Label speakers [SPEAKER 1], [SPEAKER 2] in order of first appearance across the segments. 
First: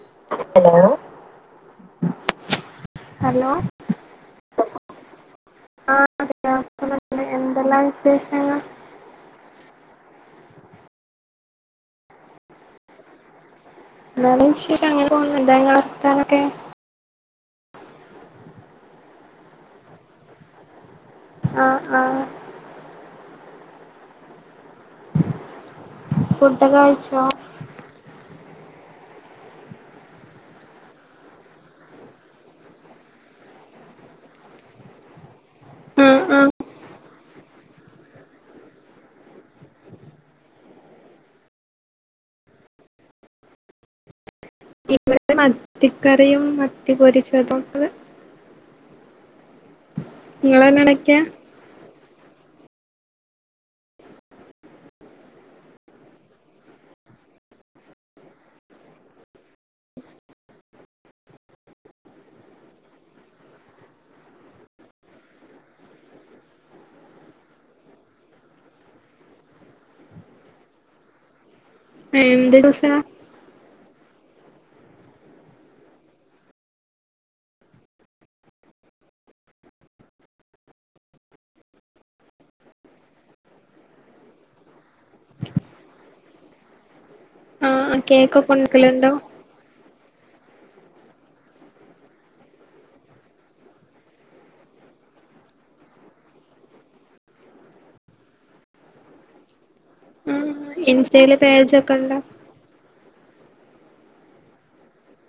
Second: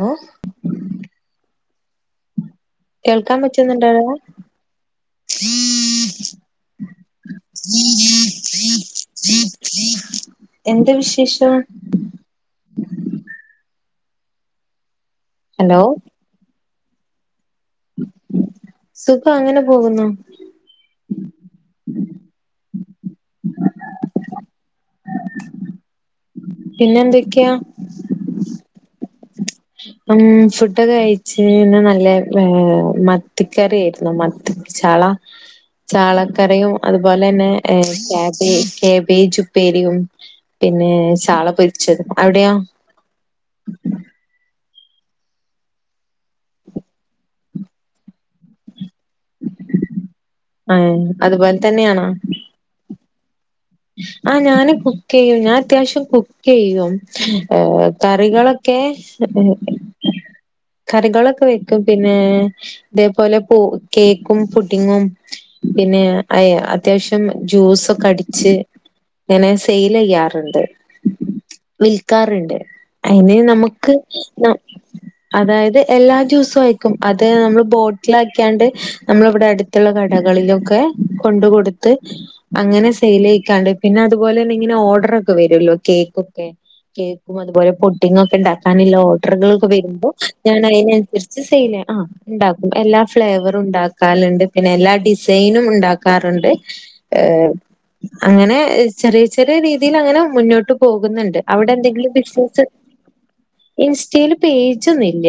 [SPEAKER 1] Hello
[SPEAKER 2] hello
[SPEAKER 1] കേൾക്കാം പറ്റുന്നുണ്ടോടാ
[SPEAKER 2] ആഹ് [inaudible] എന്തെല്ലാം വിശേഷങ്ങള്
[SPEAKER 1] എന്ത വിശേഷം
[SPEAKER 2] നല്ല വിശേഷം, അങ്ങനെ പോണ്. എന്താ ഇങ്ങള
[SPEAKER 1] ഹലോ
[SPEAKER 2] വർത്താനൊക്കെ
[SPEAKER 1] സുഖം, അങ്ങനെ പോകുന്നു.
[SPEAKER 2] ആഹ് ആഹ് ഫുഡൊക്ക
[SPEAKER 1] പിന്നെ
[SPEAKER 2] കഴിച്ചോ
[SPEAKER 1] [inaudible] ഉം ഫുഡൊക്ക കയ്ച്ച്, ഇന്ന് നല്ല മത്തിക്കറിയാരുന്നു മത്ത് ത്തി ചാള
[SPEAKER 2] ഉം ഉം
[SPEAKER 1] ചാളക്കറിയും അത് പോല തന്നെ ക്യാബേജ് ക്യാബേജ് ഉപ്പേരിയും പിന്നെ ചാള പൊരിച്ചതും. അവിടെയോ?
[SPEAKER 2] ഇവിടെ മത്തിക്കറിയും മത്തി പൊരിച്ചതും [inaudible] നിങ്ങളെന്നാ
[SPEAKER 1] ആഹ്
[SPEAKER 2] ഉണ്ടാക്കിയെ
[SPEAKER 1] അതുപോല തന്നെയാണോ ആഹ് ഞാന് കുക്കെയ്യും, ഞാൻ അത്യാവശ്യം കുക്കെയ്യും, കറികളൊക്കെ [inaudible] കറികളൊക്ക വെക്കും, പിന്നെ ഇതേപോലെ പു കേക്കും പുഡിങ്ങും പിന്നെ അയ അത്യാവശ്യം ജ്യൂസൊക്ക അടിച്ച് ഞാന് സെയ്ല് ചെയ്യാറുണ്ട്,
[SPEAKER 2] എന്ത്
[SPEAKER 1] വിൽക്കാറ്ണ്ട്,
[SPEAKER 2] ജ്യൂസാ
[SPEAKER 1] അയിന് നമക് ക്ക് ന അതായത് എല്ലാ ജൂസു അയക്കും അത് നമ്മള് ബോട്ട്ലാക്കിയാണ്ട് നമ്മള് ഇവ്ടെ അട് ത്തുള്ള കടകളിലൊക്കെ കൊണ്ട് കൊടുത്ത് അങ്ങനെ സെയ്ല് ക്കാണ്ട് പിന്നെ അതുപോലെ തന്നെ ഇങ്ങനെ ഓർഡറൊക്കെ വരുവല്ലോ കേക്കൊക്കെ കേ ക്കും അതുപോലെ
[SPEAKER 2] ആ
[SPEAKER 1] പുഡിങ്ങോക്കെ
[SPEAKER 2] കേക്കൊക്കെ
[SPEAKER 1] ഉണ്ടാക്കാനുള്ള
[SPEAKER 2] ഉണ്ടാക്കലുണ്ടോ
[SPEAKER 1] ഓർഡറുകളൊക്കെ വരുമ്പോ ഞാനയ്നനുസരിച്ച് സെയ്ല് ആഹ് ഉണ്ടാക്കും എല്ലാ ഫ്ലേവറും ഉണ്ടാക്കാലുണ്ട്, പിന്നെ എല്ലാ ഡിസൈനും ഉണ്ടാക്കാറുണ്ട് ഏഹ് അങ്ങനെ ചെറിയ ചെറിയ രീതീല് അങ്ങനെ
[SPEAKER 2] ഉം
[SPEAKER 1] മുന്നോ ട്ട്
[SPEAKER 2] ഇൻസ്റ്റയില്
[SPEAKER 1] പോകുന്നുണ്ട്.
[SPEAKER 2] പേജൊക്കെ
[SPEAKER 1] അവിടെന്തെങ്കിലും
[SPEAKER 2] ഉണ്ടോ
[SPEAKER 1] ബിസിനെസ്സ് ഇൻസ്റ്റേല് പേജൊന്നില്ല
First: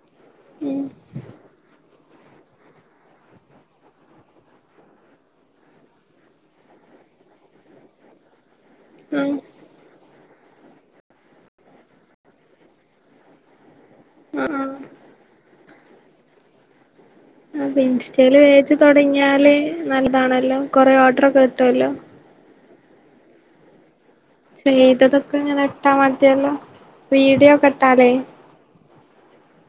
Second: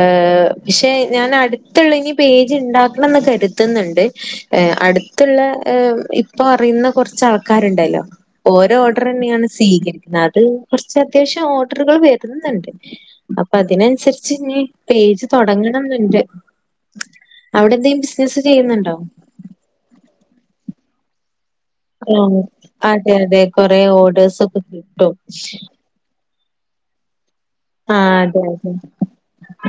[SPEAKER 1] ഏഹ്
[SPEAKER 2] ഉം
[SPEAKER 1] പക്ഷെ ഞാൻ അടുത്തുള്ള ഇനി പേജ് ഉണ്ടാക്കണന്ന് കരുതുന്നുണ്ട് ഏഹ് അടുത്തുള്ള ഏഹ് ഇപ്പൊ അറിയുന്ന കുറച്ച് ആൾക്കാരുണ്ടല്ലോ ഓര ഓർഡർ
[SPEAKER 2] ഉം
[SPEAKER 1] തന്നെയാണ് സ്വീകരിക്കുന്നത്, അത് കുറച്ച് അത്യാവശ്യം ഓർഡറുകൾ വരുന്നുണ്ട് അപ്പൊ അതിനനുസരിച്ച്
[SPEAKER 2] ആ
[SPEAKER 1] ഇനി
[SPEAKER 2] ആ
[SPEAKER 1] പേജ് തുടങ്ങണന്നുണ്ട്
[SPEAKER 2] ആഹ് അപ്പൊ ഇൻസ്റ്റേല് പേജ് തൊടങ്ങിയാല് നല്ലതാണല്ലോ, കൊറേ ഓർഡർ ഒക്കെ കിട്ടുമല്ലോ
[SPEAKER 1] ആഹ് അതെ അതെ കൊറേ ഓഡേഴ്സ്
[SPEAKER 2] ചെയ്തതൊക്കെ ഇങ്ങനെ ഇട്ടാ മതില്ലോ, വീഡിയോക്കെ
[SPEAKER 1] ആഹ് അതെ അതെ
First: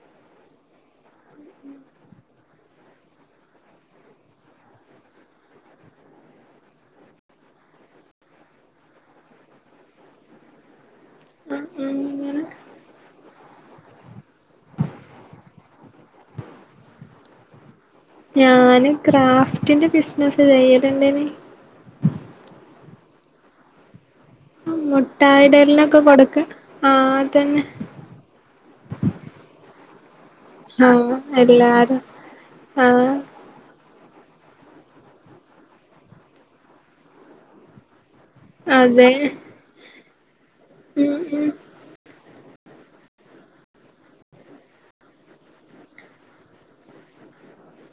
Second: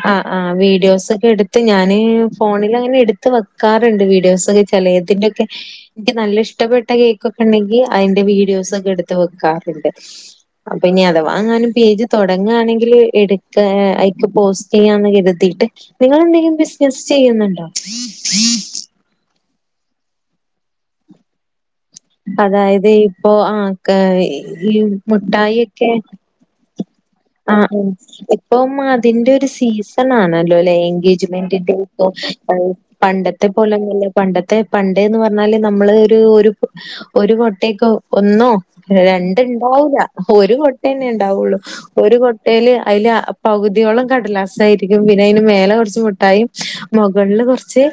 [SPEAKER 1] ആഹ് ആഹ് വീഡിയോസ് ഒക്കെ എടുത്ത് ഞാന് ഫോണിൽ അങ്ങനെ എടുത്ത് വെക്കാറുണ്ട് വീഡിയോസ് ഒക്കെ ചെലേതിൻ്റെയൊക്കെ എനിക്ക് നല്ല ഇഷ്ടപ്പെട്ട കേക്കൊക്കെ ഉണ്ടെങ്കിൽ അതിന്റെ വീഡിയോസൊക്കെ എടുത്ത് വെക്കാറുണ്ട് അപ്പൊ ഇനി അഥവാ
[SPEAKER 2] ഉം
[SPEAKER 1] എങ്ങാനും
[SPEAKER 2] ഉം
[SPEAKER 1] പേജ്
[SPEAKER 2] അങ്ങനെ
[SPEAKER 1] തുടങ്ങുകയാണെങ്കിൽ ങ്കില് എടുക്ക അതിക്ക് പോസ്റ്റ് ചെയ്യാന്ന് കരുതിട്ട് നിങ്ങള് എന്തെങ്കിലും ബിസിനസ് ചെയ്യുന്നുണ്ടോ
[SPEAKER 2] ഞാന് ക്രാഫ്റ്റിന്റെ ബിസിനസ്സ് ചെയ്യലുണ്ടേന്
[SPEAKER 1] അതായത് ഇപ്പോ ആഹ് ഈ മുഠായി ഒക്കെ
[SPEAKER 2] ആര്
[SPEAKER 1] ആഹ് ഉം ഇപ്പം അതിന്റെ ഒരു സീസണാണ് ല്ലോ ലേ
[SPEAKER 2] ആഹ്
[SPEAKER 1] എൻഗേജ്മെന്റ്
[SPEAKER 2] എല്ലാരും
[SPEAKER 1] ഒക്കെ
[SPEAKER 2] ആഹ്
[SPEAKER 1] പണ്ട ത്തെ പോലെല്ല ല്ലോ പണ്ടത്തെ പണ്ട്ന്ന് പറഞ്ഞാല് നമ്മള് ഒരു ഒരു ഒരു കൊട്ടക്ക് ഒന്നോ
[SPEAKER 2] അതെ
[SPEAKER 1] രണ്ട് ണ്ടാവൂല്ല ഒരു കൊട്ട ന്നെ
[SPEAKER 2] ഉം ഉം
[SPEAKER 1] ണ്ടാവുള്ളു ഒരു കൊട്ടയില് അയില് പകുതിയോളം കടലാസായിരിക്കും പിന്നെ അയിന് മേലെ കുറച്ച് മുട്ടായി മുകളില് കുറച്ച്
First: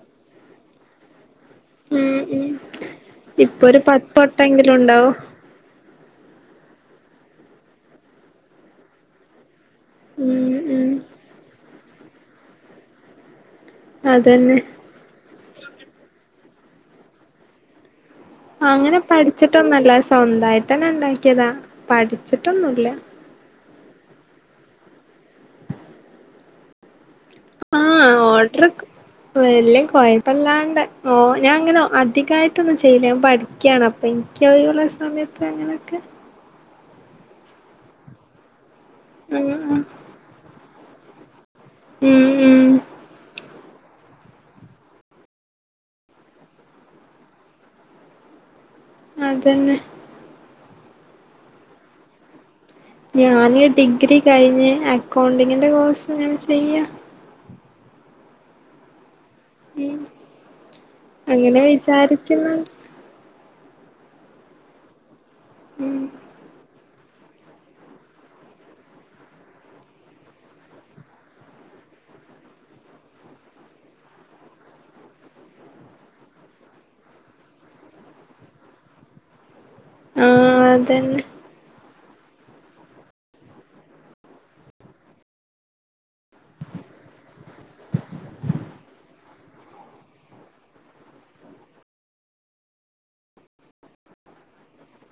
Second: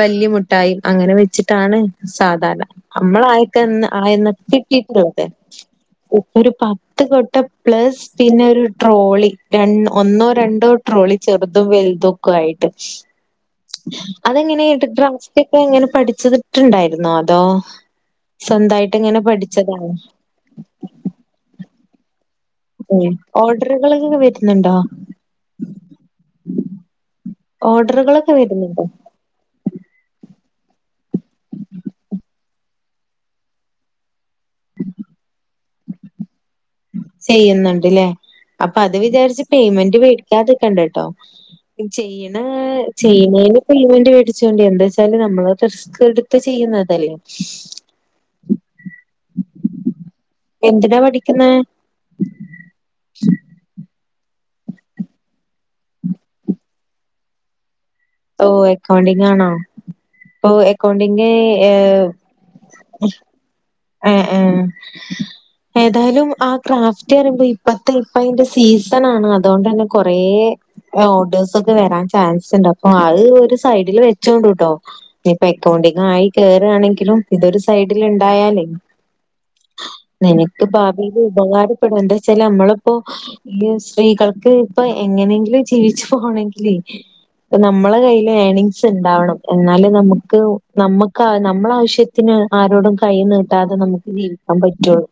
[SPEAKER 1] വല്യയ മുട്ടായി അങ്ങനെ വെച്ചി ട്ടാണ്
[SPEAKER 2] ഉം ഉം
[SPEAKER 1] സാധാരണ നമ്മള ആയിക്ക
[SPEAKER 2] ഇപ്പൊ ഒരു പത്ത്
[SPEAKER 1] ആയന്ന
[SPEAKER 2] വട്ടെങ്കിലും ഉണ്ടാവും
[SPEAKER 1] [unintelligible] ഇപ്പെരു പത്ത് കൊട്ട പ്ലസ് പിന്നെ ഒരു ട്രോളി ര ഒന്നോ
[SPEAKER 2] ഉം
[SPEAKER 1] രണ്ടോ
[SPEAKER 2] ഉം
[SPEAKER 1] ട്രോളി ചെറുതും വലുതും ഒക്കെ ആയിട്ട്
[SPEAKER 2] അതന്നെ
[SPEAKER 1] അതെങ്ങനെ ക്രാഫ്റ്റ് ഒക്കെ എങ്ങനെ പഠിച്ചതിട്ടുണ്ടായിരുന്നോ അതോ സ്വന്തമായിട്ട്
[SPEAKER 2] അങ്ങനെ
[SPEAKER 1] ഇങ്ങനെ പഠിച്ചതാണ്
[SPEAKER 2] പഠിച്ചിട്ടൊന്നല്ല സ്വന്തമായിട്ടന്നെ ഉണ്ടാക്കിയതാ പഠിച്ചിട്ടൊന്നുല്ല
[SPEAKER 1] ഓർഡറുകൾ ഇങ്ങനെ വരുന്നുണ്ടോ ഓഡറുകളൊക്കെ വരുന്നുണ്ടോ
[SPEAKER 2] വല്ല കുഴപ്പ ല്ലാണ്ട് ഓ ഞാൻ അങ്ങനെ അധികായിട്ടൊന്നും ചെയ്ല്ല ഞാൻ പഠിക്ക്യായാണ് അപ്പ ഇ ൻക്ക് ഒഴിവുള്ള സമയത്ത് അങ്ങനെയൊക്കെ
[SPEAKER 1] ചെയ്യുന്നുണ്ട്ലേ അപ്പൊ അത് വിചാരിച്ച്
[SPEAKER 2] ഉം
[SPEAKER 1] പേയ്മെന്റ് വേടിക്കാതെക്കണ്ട ട്ടോ
[SPEAKER 2] ഉം ഉം
[SPEAKER 1] ചെയ്യ്ണേ
[SPEAKER 2] ഉം
[SPEAKER 1] ചെയ്യ്ണേന് പേയ്മെൻ്റ് വേടി ച്ചോണ്ടി എന്താ ച്ചാല് നമ്മള് റിസ്ക് എടുത്ത് ചെയ്യുന്നതല്ലേ
[SPEAKER 2] അതന്നെ
[SPEAKER 1] എന്തിനാ പഠിക്കുന്നേ
[SPEAKER 2] ഞാന് ഡിഗ്രി കഴിഞ്ഞ് അക്കൗണ്ടിങ്ങിന്റെ കോഴ്സ് ഇങ്ങനെ ചെയ്യ
[SPEAKER 1] ഓ അക്കൗണ്ടിങ് ആണോ
[SPEAKER 2] ഉം
[SPEAKER 1] ഇപ്പൊ അക്കൗണ്ടിങ്
[SPEAKER 2] അങ്ങനെ
[SPEAKER 1] ഏഹ്
[SPEAKER 2] വിചാരിക്കുന്നു
[SPEAKER 1] ഉം ഉം
[SPEAKER 2] ഉം
[SPEAKER 1] ഏതായാലും ആഹ് ക്രാഫ് റ്റ് പറയുമ്പോ ഇപ്പത്തെ ഇപ്പ അയിന്റെ സീസണാണ് അതോണ്ടന്നെ കൊറേ ഓർഡേഴ്സ് ഒക്കെ വരാൻ ചാൻസ് ഉണ്ട് അപ്പൊ അഹ് ഒരു സൈഡില് വെച്ചോണ്ട് ട്ടോ ഞ്ഞ് ഇപ്പം എക്കൗണ്ടിങ്ങ് ആയി കേറാണെങ്കിലും ഇതൊരു സൈഡില് ണ്ടായാലേ
[SPEAKER 2] ആഹ്
[SPEAKER 1] നിനക്ക് ഭാവിയില്
[SPEAKER 2] അതന്നെ
[SPEAKER 1] ഉപകാരപ്പെടും എന്താ വെച്ചാല് നമ്മള് പ്പം സ്ത്രീകൾക്ക് ഇപ്പൊ എങ്ങനെങ്കിലും ജീവിച്ചു പോണെങ്കില് നമ്മള കയ്യില് ഏണിംസ് ഉണ്ടാവണം എന്നാലേ നമുക്ക് നമ്മുക്ക് നമ്മള ആവശ്യ ത്തിന് ആരോടും കൈ നീട്ടാതെ നമുക്ക് ജീവിക്കാൻ പറ്റുള്ളൂ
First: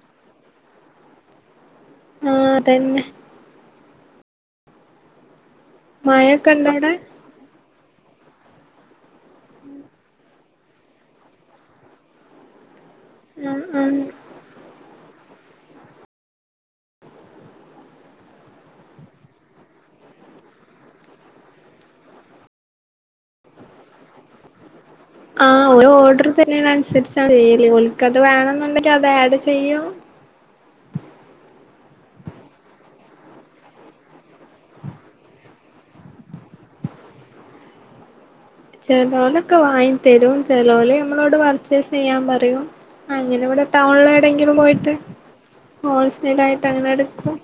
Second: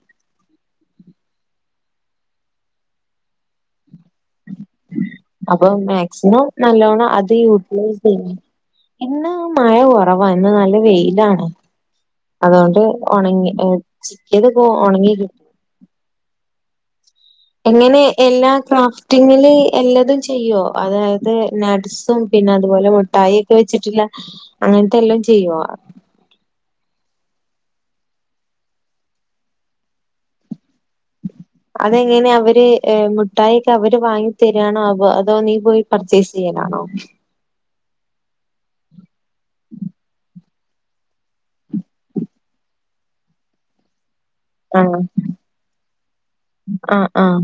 [SPEAKER 2] ആഹ് അതന്നെ
[SPEAKER 1] അപ്പം മാക്സിമം
[SPEAKER 2] മഴൊക്കെ ഇണ്ടോ അവിടെ
[SPEAKER 1] നല്ലോണം അ ത് യൂ ട്ട് [unintelligible] ഇന്ന് മഴ കുറവാ ഇന്ന് നല്ല വെയിലാണ് അതുകൊണ്ട് ഉണങ്ങി
[SPEAKER 2] ആഹ് ആഹ്
[SPEAKER 1] ചിക്കിയത് പോ ഒണങ്ങി കി എങ്ങനെ എല്ലാ ക്രാഫ്റ്റിങ്ങില് എല്ലതും ചെയ്യോ അതായത് ന സും പിന്നെ അതുപോലെ മുട്ടായി ഒക്കെ വെച്ചിട്ട്‌ ള്ളെ അങ്ങന് ത്തെ എല്ലോം ചെ
[SPEAKER 2] ആഹ് ഒര് ഓർഡർ തര്ണേന് നുസരിച്ചാണ് ചെയ്യല് ഓൽ കൽക്കത് വേണെന്നുണ്ടെങ്കിൽ അത് ആഡ് ചെയും ബിന്ന
[SPEAKER 1] അതെങ്ങനെ അവര് മുഠായിക്കെ അവര് വാങ്ങി തരാണോ അ അതോ നീ പോയി പർച്ചേസ് ചെയ്യാ ലാണോ
[SPEAKER 2] ചെലോലൊക്കെ വാങ്ങി തരും ചെലോല് നമ്മളോട് പർച്ചേസ് ചെയ്യാൻ പറയും അങ്ങനെ ഇവിടെ ടൗണിലെ എടെങ്കിലും പോയിട്ട്
[SPEAKER 1] ആഹ്
[SPEAKER 2] ഹോൾസെൽ ആയിട്ട് അങ്ങനെ എടുക്കും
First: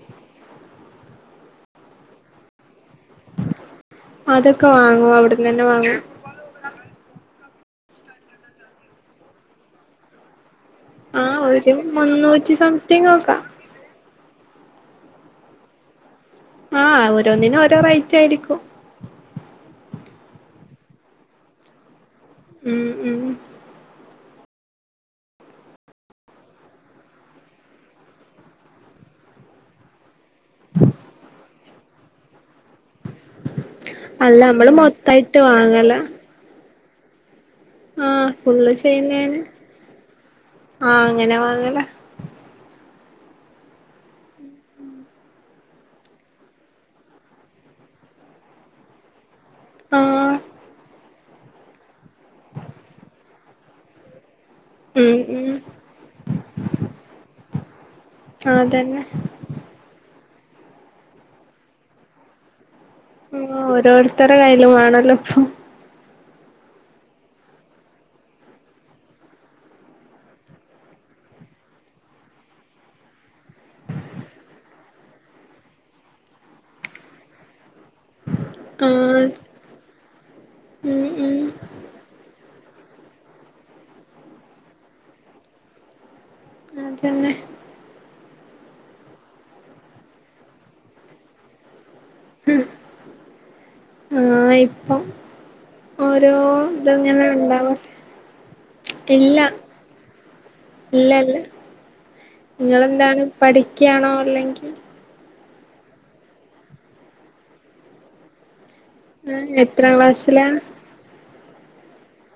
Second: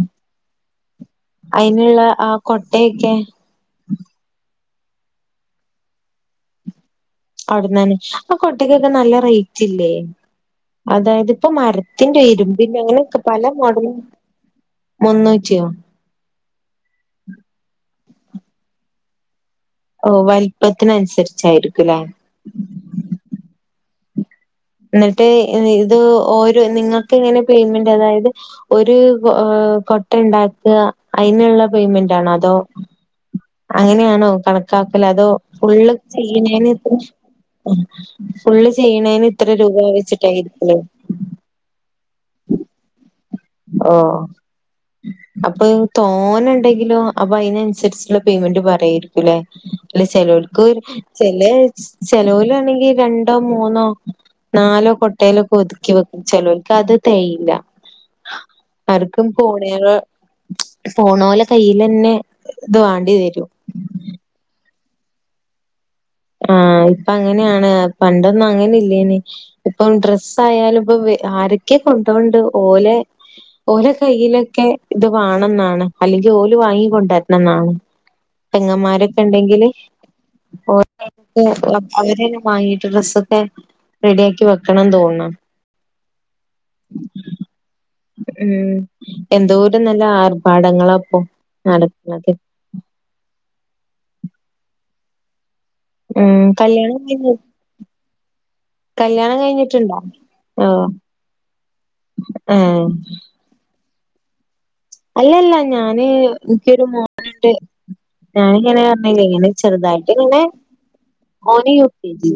[SPEAKER 1] അയിന്ള്ള ആ കൊട്ടയൊക്കെ
[SPEAKER 2] അതൊക്കെ വാങ്ങും അവിടന്ന് തന്നെ വാങ്ങും
[SPEAKER 1] അവിടന്നന്നെ ആ കൊട്ടക്കൊക്കെ നല്ല റേറ്റ് ഇല്ലേ
[SPEAKER 2] ആ
[SPEAKER 1] അതായത് ഇപ്പോ
[SPEAKER 2] ഒരു
[SPEAKER 1] മരത്തിന്റെ
[SPEAKER 2] മുന്നൂറ്റി
[SPEAKER 1] ഇരുമ്പിനക്കെ ഞങ്ങള്
[SPEAKER 2] സംതിങ് ഒക്കെ
[SPEAKER 1] പല മോഡലും മുന്നൂറ്റിയോ
[SPEAKER 2] ആഹ് ഓരോന്നിനും ഓരോ റേറ്റാരിക്കും
[SPEAKER 1] ഓഹ് വലിപ്പത്തിനനുസരിച്ചായിരിക്കൂ ലേ
[SPEAKER 2] ഉം ഉം ഉം
[SPEAKER 1] എന്നിട്ട് ഇത് ഓരോ നിങ്ങൾക്ക് എങ്ങനെ പേയ്മെൻ്റ് അതായത് ഒരു കൊ ഓഹ് കൊട്ട ഉണ്ടാക്കുക അയിനുള്ള പേയ്മെന്റ് ആണോ അതോ അങ്ങനെയാണോ
[SPEAKER 2] അല്ല നമ്മള്
[SPEAKER 1] കണക്കാക്കല് അതോ
[SPEAKER 2] മൊത്തായിട്ട്
[SPEAKER 1] ഫുള്ള്
[SPEAKER 2] വാങ്ങല
[SPEAKER 1] ചെയ്യുന്നേന് ഇത്ര
[SPEAKER 2] ആഹ്
[SPEAKER 1] ഫുള്ള് ചെയ്യണേന്
[SPEAKER 2] ചെയ്യുന്നേന്
[SPEAKER 1] ഇത്ര രൂപ വെച്ചിട്ടായിരിക്കോ
[SPEAKER 2] ആഹ് അങ്ങനെ വാങ്ങല
[SPEAKER 1] ഓഹ് അപ്പോ പ്പൊ തോന ഉണ്ടെങ്കിലും അപ്പൊ അതിനനുസരിച്ചുള്ള പേയ്മെന്റ് പറയായിരിക്കൂല്ലേ അല്ല
[SPEAKER 2] ആഹ്
[SPEAKER 1] ചെലോല്ക്ക് ചെല ചെലോലാണെങ്കി രണ്ടോ മൂന്നോ നാലോ
[SPEAKER 2] ഉം ഉം
[SPEAKER 1] കൊട്ടയിലൊക്കെ ഒതുക്കി വെക്കും ചലോല്ക്ക് അത് തേയ്യില്ല
[SPEAKER 2] അതന്നെ
[SPEAKER 1] ആർക്കും [unintelligible] ഫോണ് പോലെ കയ്യിലന്നെ ഇതുവാണ്
[SPEAKER 2] ഉം ഓരോരുത്തരുടെ കയ്യിലും വേണല്ലോ ഇപ്പൊ
[SPEAKER 1] ആഹ് ഇപ്പ അങ്ങനെയാണ് പണ്ടൊന്നും അങ്ങനെ ഇല്ലേന് ഇപ്പം ഡ്രസ്സ് ആയാലും ഇപ്പൊ ആരൊക്കെ കൊണ്ടോണ്ട് ഓലെ ഓല കൈയിലൊക്കെ ഇത് വേണെന്നാണ് അല്ലെങ്കിൽ ഓല് വാങ്ങിക്കൊണ്ടരണം ന്നാണ് പെങ്ങമ്മാരൊക്കെ
[SPEAKER 2] ആഹ്
[SPEAKER 1] ഉണ്ടെങ്കില് ഓല്
[SPEAKER 2] ഉം ഉം
[SPEAKER 1] അവരെന്നെ വാങ്ങിട്ട് ഡ്രസ്സൊക്കെ റെഡിയാക്കി വെക്കണംന്ന് തോന്നാ
[SPEAKER 2] അതന്നെ
[SPEAKER 1] ഉം എന്തോരം നല്ല ആർഭാടങ്ങളാപ്പൊ നടക്കണത്
[SPEAKER 2] ഉം ആഹ് ഇപ്പൊ ഓരോ
[SPEAKER 1] ഉം കല്യാണം
[SPEAKER 2] ഇതങ്ങനെ
[SPEAKER 1] കഴിഞ്ഞ്
[SPEAKER 2] ഉണ്ടാവ ഇല്ല
[SPEAKER 1] കല്യാണം കഴിഞ്ഞിട്ടുണ്ടോ ഓഹ്
[SPEAKER 2] ഇല്ല ല്ല
[SPEAKER 1] ഏഹ്
[SPEAKER 2] നിങ്ങളെന്താണ് പഠിക്യാണോ അല്ലെങ്കി
[SPEAKER 1] അല്ലല്ല ഞാന് എനിക്കൊരു മോനുണ്ട് ഞാനിങ്ങനെ ഇല്ല ഇല്ല ഇങ്ങനെ
[SPEAKER 2] എത്രാം
[SPEAKER 1] ചെറുതായിട്ട് ഇങ്ങനെ
[SPEAKER 2] ക്ലാസ്സിലാ
[SPEAKER 1] ഓന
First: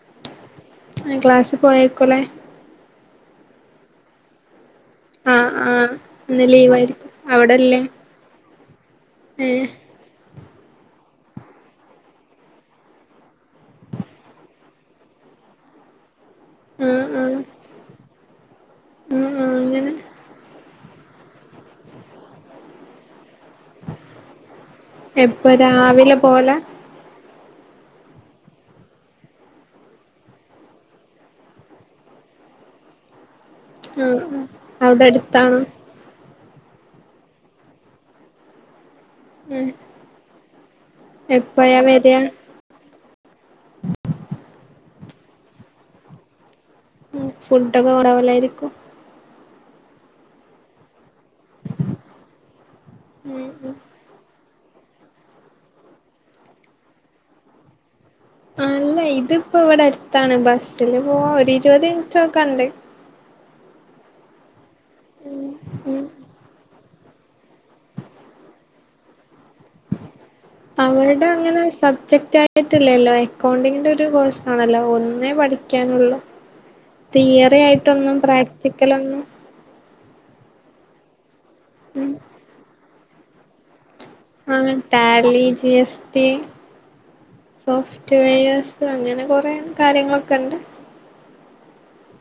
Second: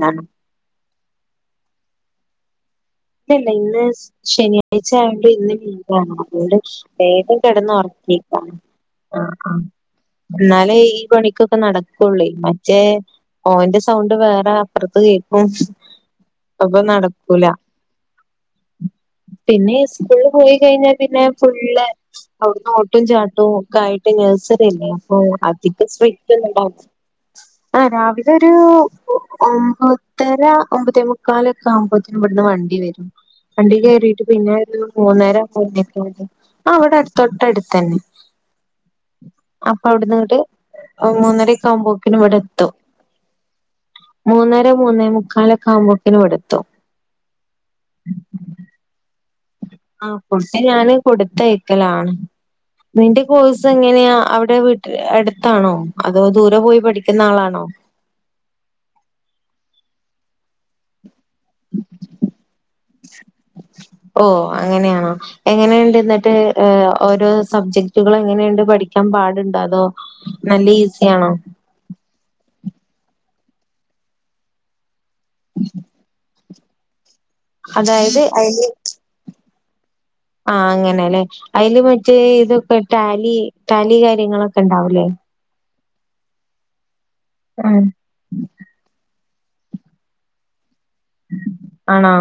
[SPEAKER 1] [unintelligible]
[SPEAKER 2] ആഹ് ക്ലാസ്സി പോയേക്കുളെ
[SPEAKER 1] ഇല്ല ല്ല ഇന്ന് ശനിയാ ഴ്ച്ചായണ്ട്
[SPEAKER 2] ആഹ്
[SPEAKER 1] ഇന്ന്
[SPEAKER 2] ആഹ്
[SPEAKER 1] ലീവാണ് അപ്പോ
[SPEAKER 2] ഇന്ന്
[SPEAKER 1] ഇവടെ
[SPEAKER 2] ലീവായിരിക്കും
[SPEAKER 1] വേഗം കിടന്ന്
[SPEAKER 2] അവിടെല്ലേ
[SPEAKER 1] [unintelligible] ആഹ് ആഹ്
[SPEAKER 2] ഏഹ്
[SPEAKER 1] എന്നാലേ ഈ പണിക്കൊക്കെ നടക്കുള്ളേ മറ്റേ ഓന്റെ സൗണ്ട് വേറെ അപ്പുറത്ത് കേക്കും അപ്പൊ
[SPEAKER 2] ആഹ് ആഹ്
[SPEAKER 1] നടക്കൂല
[SPEAKER 2] [inaudible]
[SPEAKER 1] പിന്നെ
[SPEAKER 2] അങ്ങനെ
[SPEAKER 1] ഇസ്കൂളില് പോയി കഴിഞ്ഞാ പിന്നെ ഫുള്ള് അവിടുന്ന് ഓട്ടും ചാട്ടവും ക്കായിട്ട് നഴ്സറിയല്ലേ അപ്പൊ
[SPEAKER 2] എപ്പ
[SPEAKER 1] അധികം
[SPEAKER 2] രാവിലെ പോവലാ
[SPEAKER 1] സ്ട്രിക്റ്റൊന്നുംണ്ടാവില്ല
[SPEAKER 2] [inaudible]
[SPEAKER 1] ആഹ് രാവിലെ ഒരു ഒമ്പതര ഒമ്പതേ മുക്കാലൊക്കെ ആവുമ്പോത്തേന് ഇവിടുന്ന് വണ്ടി വരും വണ്ടീ
[SPEAKER 2] ആഹ്
[SPEAKER 1] കേറിട്ട്
[SPEAKER 2] ആഹ്
[SPEAKER 1] പിന്നെ ഒരു
[SPEAKER 2] അവിടെ
[SPEAKER 1] മൂന്നര
[SPEAKER 2] അടുത്താണോ
[SPEAKER 1] മൂന്നേ ആഹ് ഇവടെ അടു തൊട്ട അടുത്തന്നെ
[SPEAKER 2] ഉം
[SPEAKER 1] അപ്പൊ അവിടെന്ന്ങ്ങട്ട് മൂന്നരൊക്കെ
[SPEAKER 2] എപ്പഴാ വരിക
[SPEAKER 1] ആവുമ്പോക്കിനും ഇവിടെ എ ത്തും മൂന്നര മൂന്നേ മുക്കാലൊക്കെ ആവുമ്പോക്കിനും ഇവിടെത്തും
[SPEAKER 2] ഫുഡൊക്കെ കൊറവല്ലയിരിക്കും
[SPEAKER 1] ആ ഫുഡ് ഞാന് കൊടുത്തയക്കലാണ് നിന്റെ
[SPEAKER 2] ഉം
[SPEAKER 1] കോഴ്സ്
[SPEAKER 2] ഉം
[SPEAKER 1] എങ്ങനെയാ അവിടെ അവടെ വീട്ടിൽ അടുത്താണോ അതോ ദൂരെ പോയി പഠിക്കുന്ന ആളാണോ
[SPEAKER 2] അല്ല ഇതിപ്പോ ഇവിടെ അടുത്താണ് ബസ്സില് പോ വാഒരു ഇരുപത് മിനിറ്റൊക്കെ ഉണ്ട്
[SPEAKER 1] ഓ അങ്ങനെയാണോ എങ്ങനെയുണ്ട്
[SPEAKER 2] ഉം
[SPEAKER 1] എന്നിട്ട് ഓരോ സബ്ജക്ടുകൾ എങ്ങനെയണ്ട് പഠിക്കാൻ പാടുണ്ടോ അതോ നല്ല
[SPEAKER 2] അവളുടെ
[SPEAKER 1] ഈസിയാണോ?
[SPEAKER 2] അങ്ങനെ സബ്ജക്റ്റ് ആയി ട്ടില്ലല്ലോ അക്കൗണ്ടിങ്ങിന്റെ ഒരു കോഴ്സ ആണല്ലോ ഒന്നേ പഠിക്കാനുള്ളു തിയറി ആയിട്ടൊന്നും
[SPEAKER 1] അതായത്
[SPEAKER 2] പ്രാക്ടിക്കലൊന്നും
[SPEAKER 1] ആ അങ്ങനെല്ലെ അതിൽ
[SPEAKER 2] ഉം
[SPEAKER 1] മറ്റേ ഇതൊക്കെ ടാലി ടാലി കാര്യങ്ങളൊക്കെ ഉണ്ടാവല്ലേ
[SPEAKER 2] റലീജിയസ്
[SPEAKER 1] ഉം
[SPEAKER 2] സോഫ്റ്റ്വെയർസ് അങ്ങനെ കുറെ കാര്യങ്ങളൊക്കെ ഉണ്ട്
[SPEAKER 1] ആണോ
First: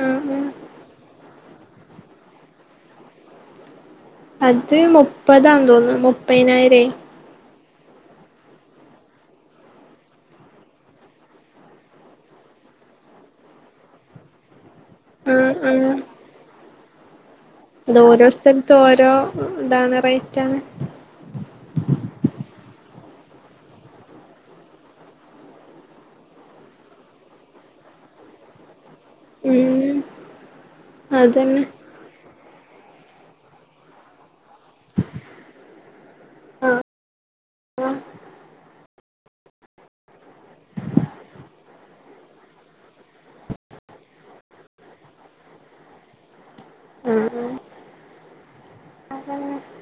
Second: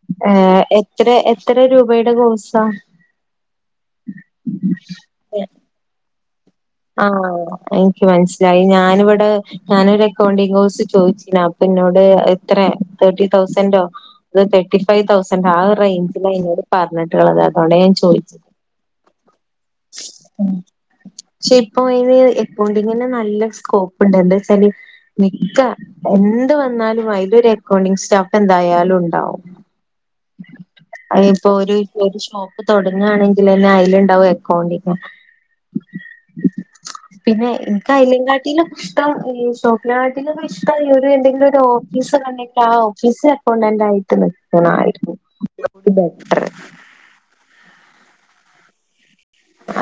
[SPEAKER 2] ആ
[SPEAKER 1] ഏ
[SPEAKER 2] ആ
[SPEAKER 1] എത്ര എത്ര രൂപയുടെ കോഴ്സ
[SPEAKER 2] അത് മുപ്പതാ തോന്നുന്നു മുപ്പതിനായിര
[SPEAKER 1] ആ എനിക്ക് മനസ്സിലായി ഞാനിവിടെ ഞാനൊരു അക്കൗണ്ടിങ് കോഴ്സ് ചോദിച്ചന അപ്പന്നോട് എത്രയ തേർട്ടി തൗസന്റോ ഇത് തേർട്ടി ഫൈവ് തൗസന്റ് ആ റേഞ്ചലാ ഇന്നോട് പറഞ്ഞിട്ടുള്ളത് അതോണ്ട് ഞാൻ
[SPEAKER 2] അത് ഓരോ
[SPEAKER 1] ചോദിച്ചത്
[SPEAKER 2] സ്ഥലത്തും ഓരോ ഇതാണ് റേറ്റാണ്
[SPEAKER 1] പക്ഷെ ഇപ്പ അതിന് എക്കൗണ്ടിങ്ങിന് നല്ല സ്കോപ്പ് ഉണ്ട് എന്താ വെച്ചാല് മിക്ക എന്ത് വന്നാലും അതിലൊരു അക്കൗണ്ടിങ് സ്റ്റാഫ് എന്തായാലും ഉണ്ട്
[SPEAKER 2] ഉം
[SPEAKER 1] അയിപ്പോ
[SPEAKER 2] അതന്നെ
[SPEAKER 1] ഒരു ഒരു ഷോപ്പ് തുടങ്ങുകയാണെങ്കിലെന്നെ അതിലുണ്ടാവും അക്കൗണ്ടിങ് പിന്നെ ഇൻക് അയിലങ്ങാട്ടിലും ഇഷ്ടം ഈ ഷോപനാട്ടിലൊക്കെ ഇഷ്ടം എന്തെങ്കിലും ഒരു ഓഫീസ് ഇണ്ടെങ്കിൽ ആ ഓഫീസ് അക്കൗണ്ടന്റായിട്ട് നിക്കണായിരുന്നു ബെറ്റർ
[SPEAKER 2] ആഹ്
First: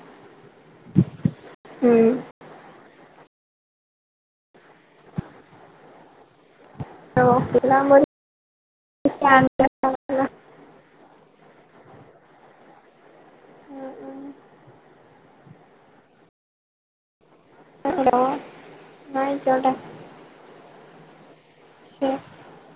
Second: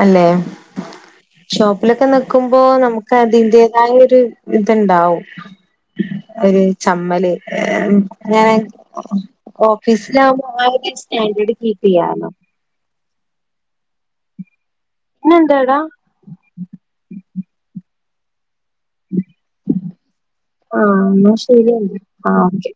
[SPEAKER 1] അല്ലെ ഷോപ്പിലൊക്കെ നിക്കുമ്പോ നമുക്ക് അതിന്റേതായ ഒരു ഇതുണ്ടാവും ഒരു ചമ്മല്
[SPEAKER 2] ഓഫീസിലാകുമ്പോ ഒരു
[SPEAKER 1] ങ്ങനെ ഓ
[SPEAKER 2] സ്റ്റാൻഡേർഡ് ആണല്ലോ
[SPEAKER 1] ഓഫീസിലാകുമ്പോ ആ ഒരു സ്റ്റാൻഡേർഡ് കീപ്പ് ചെയ്യാലോ
[SPEAKER 2] ഉം
[SPEAKER 1] ന്ന്എന്തടാ
[SPEAKER 2] ഹലോ ആയിക്കോട്ടെ
[SPEAKER 1] ആഹ എന്നാ ശരിയന്ന
[SPEAKER 2] ശരി
[SPEAKER 1] ആ ഓക്കേ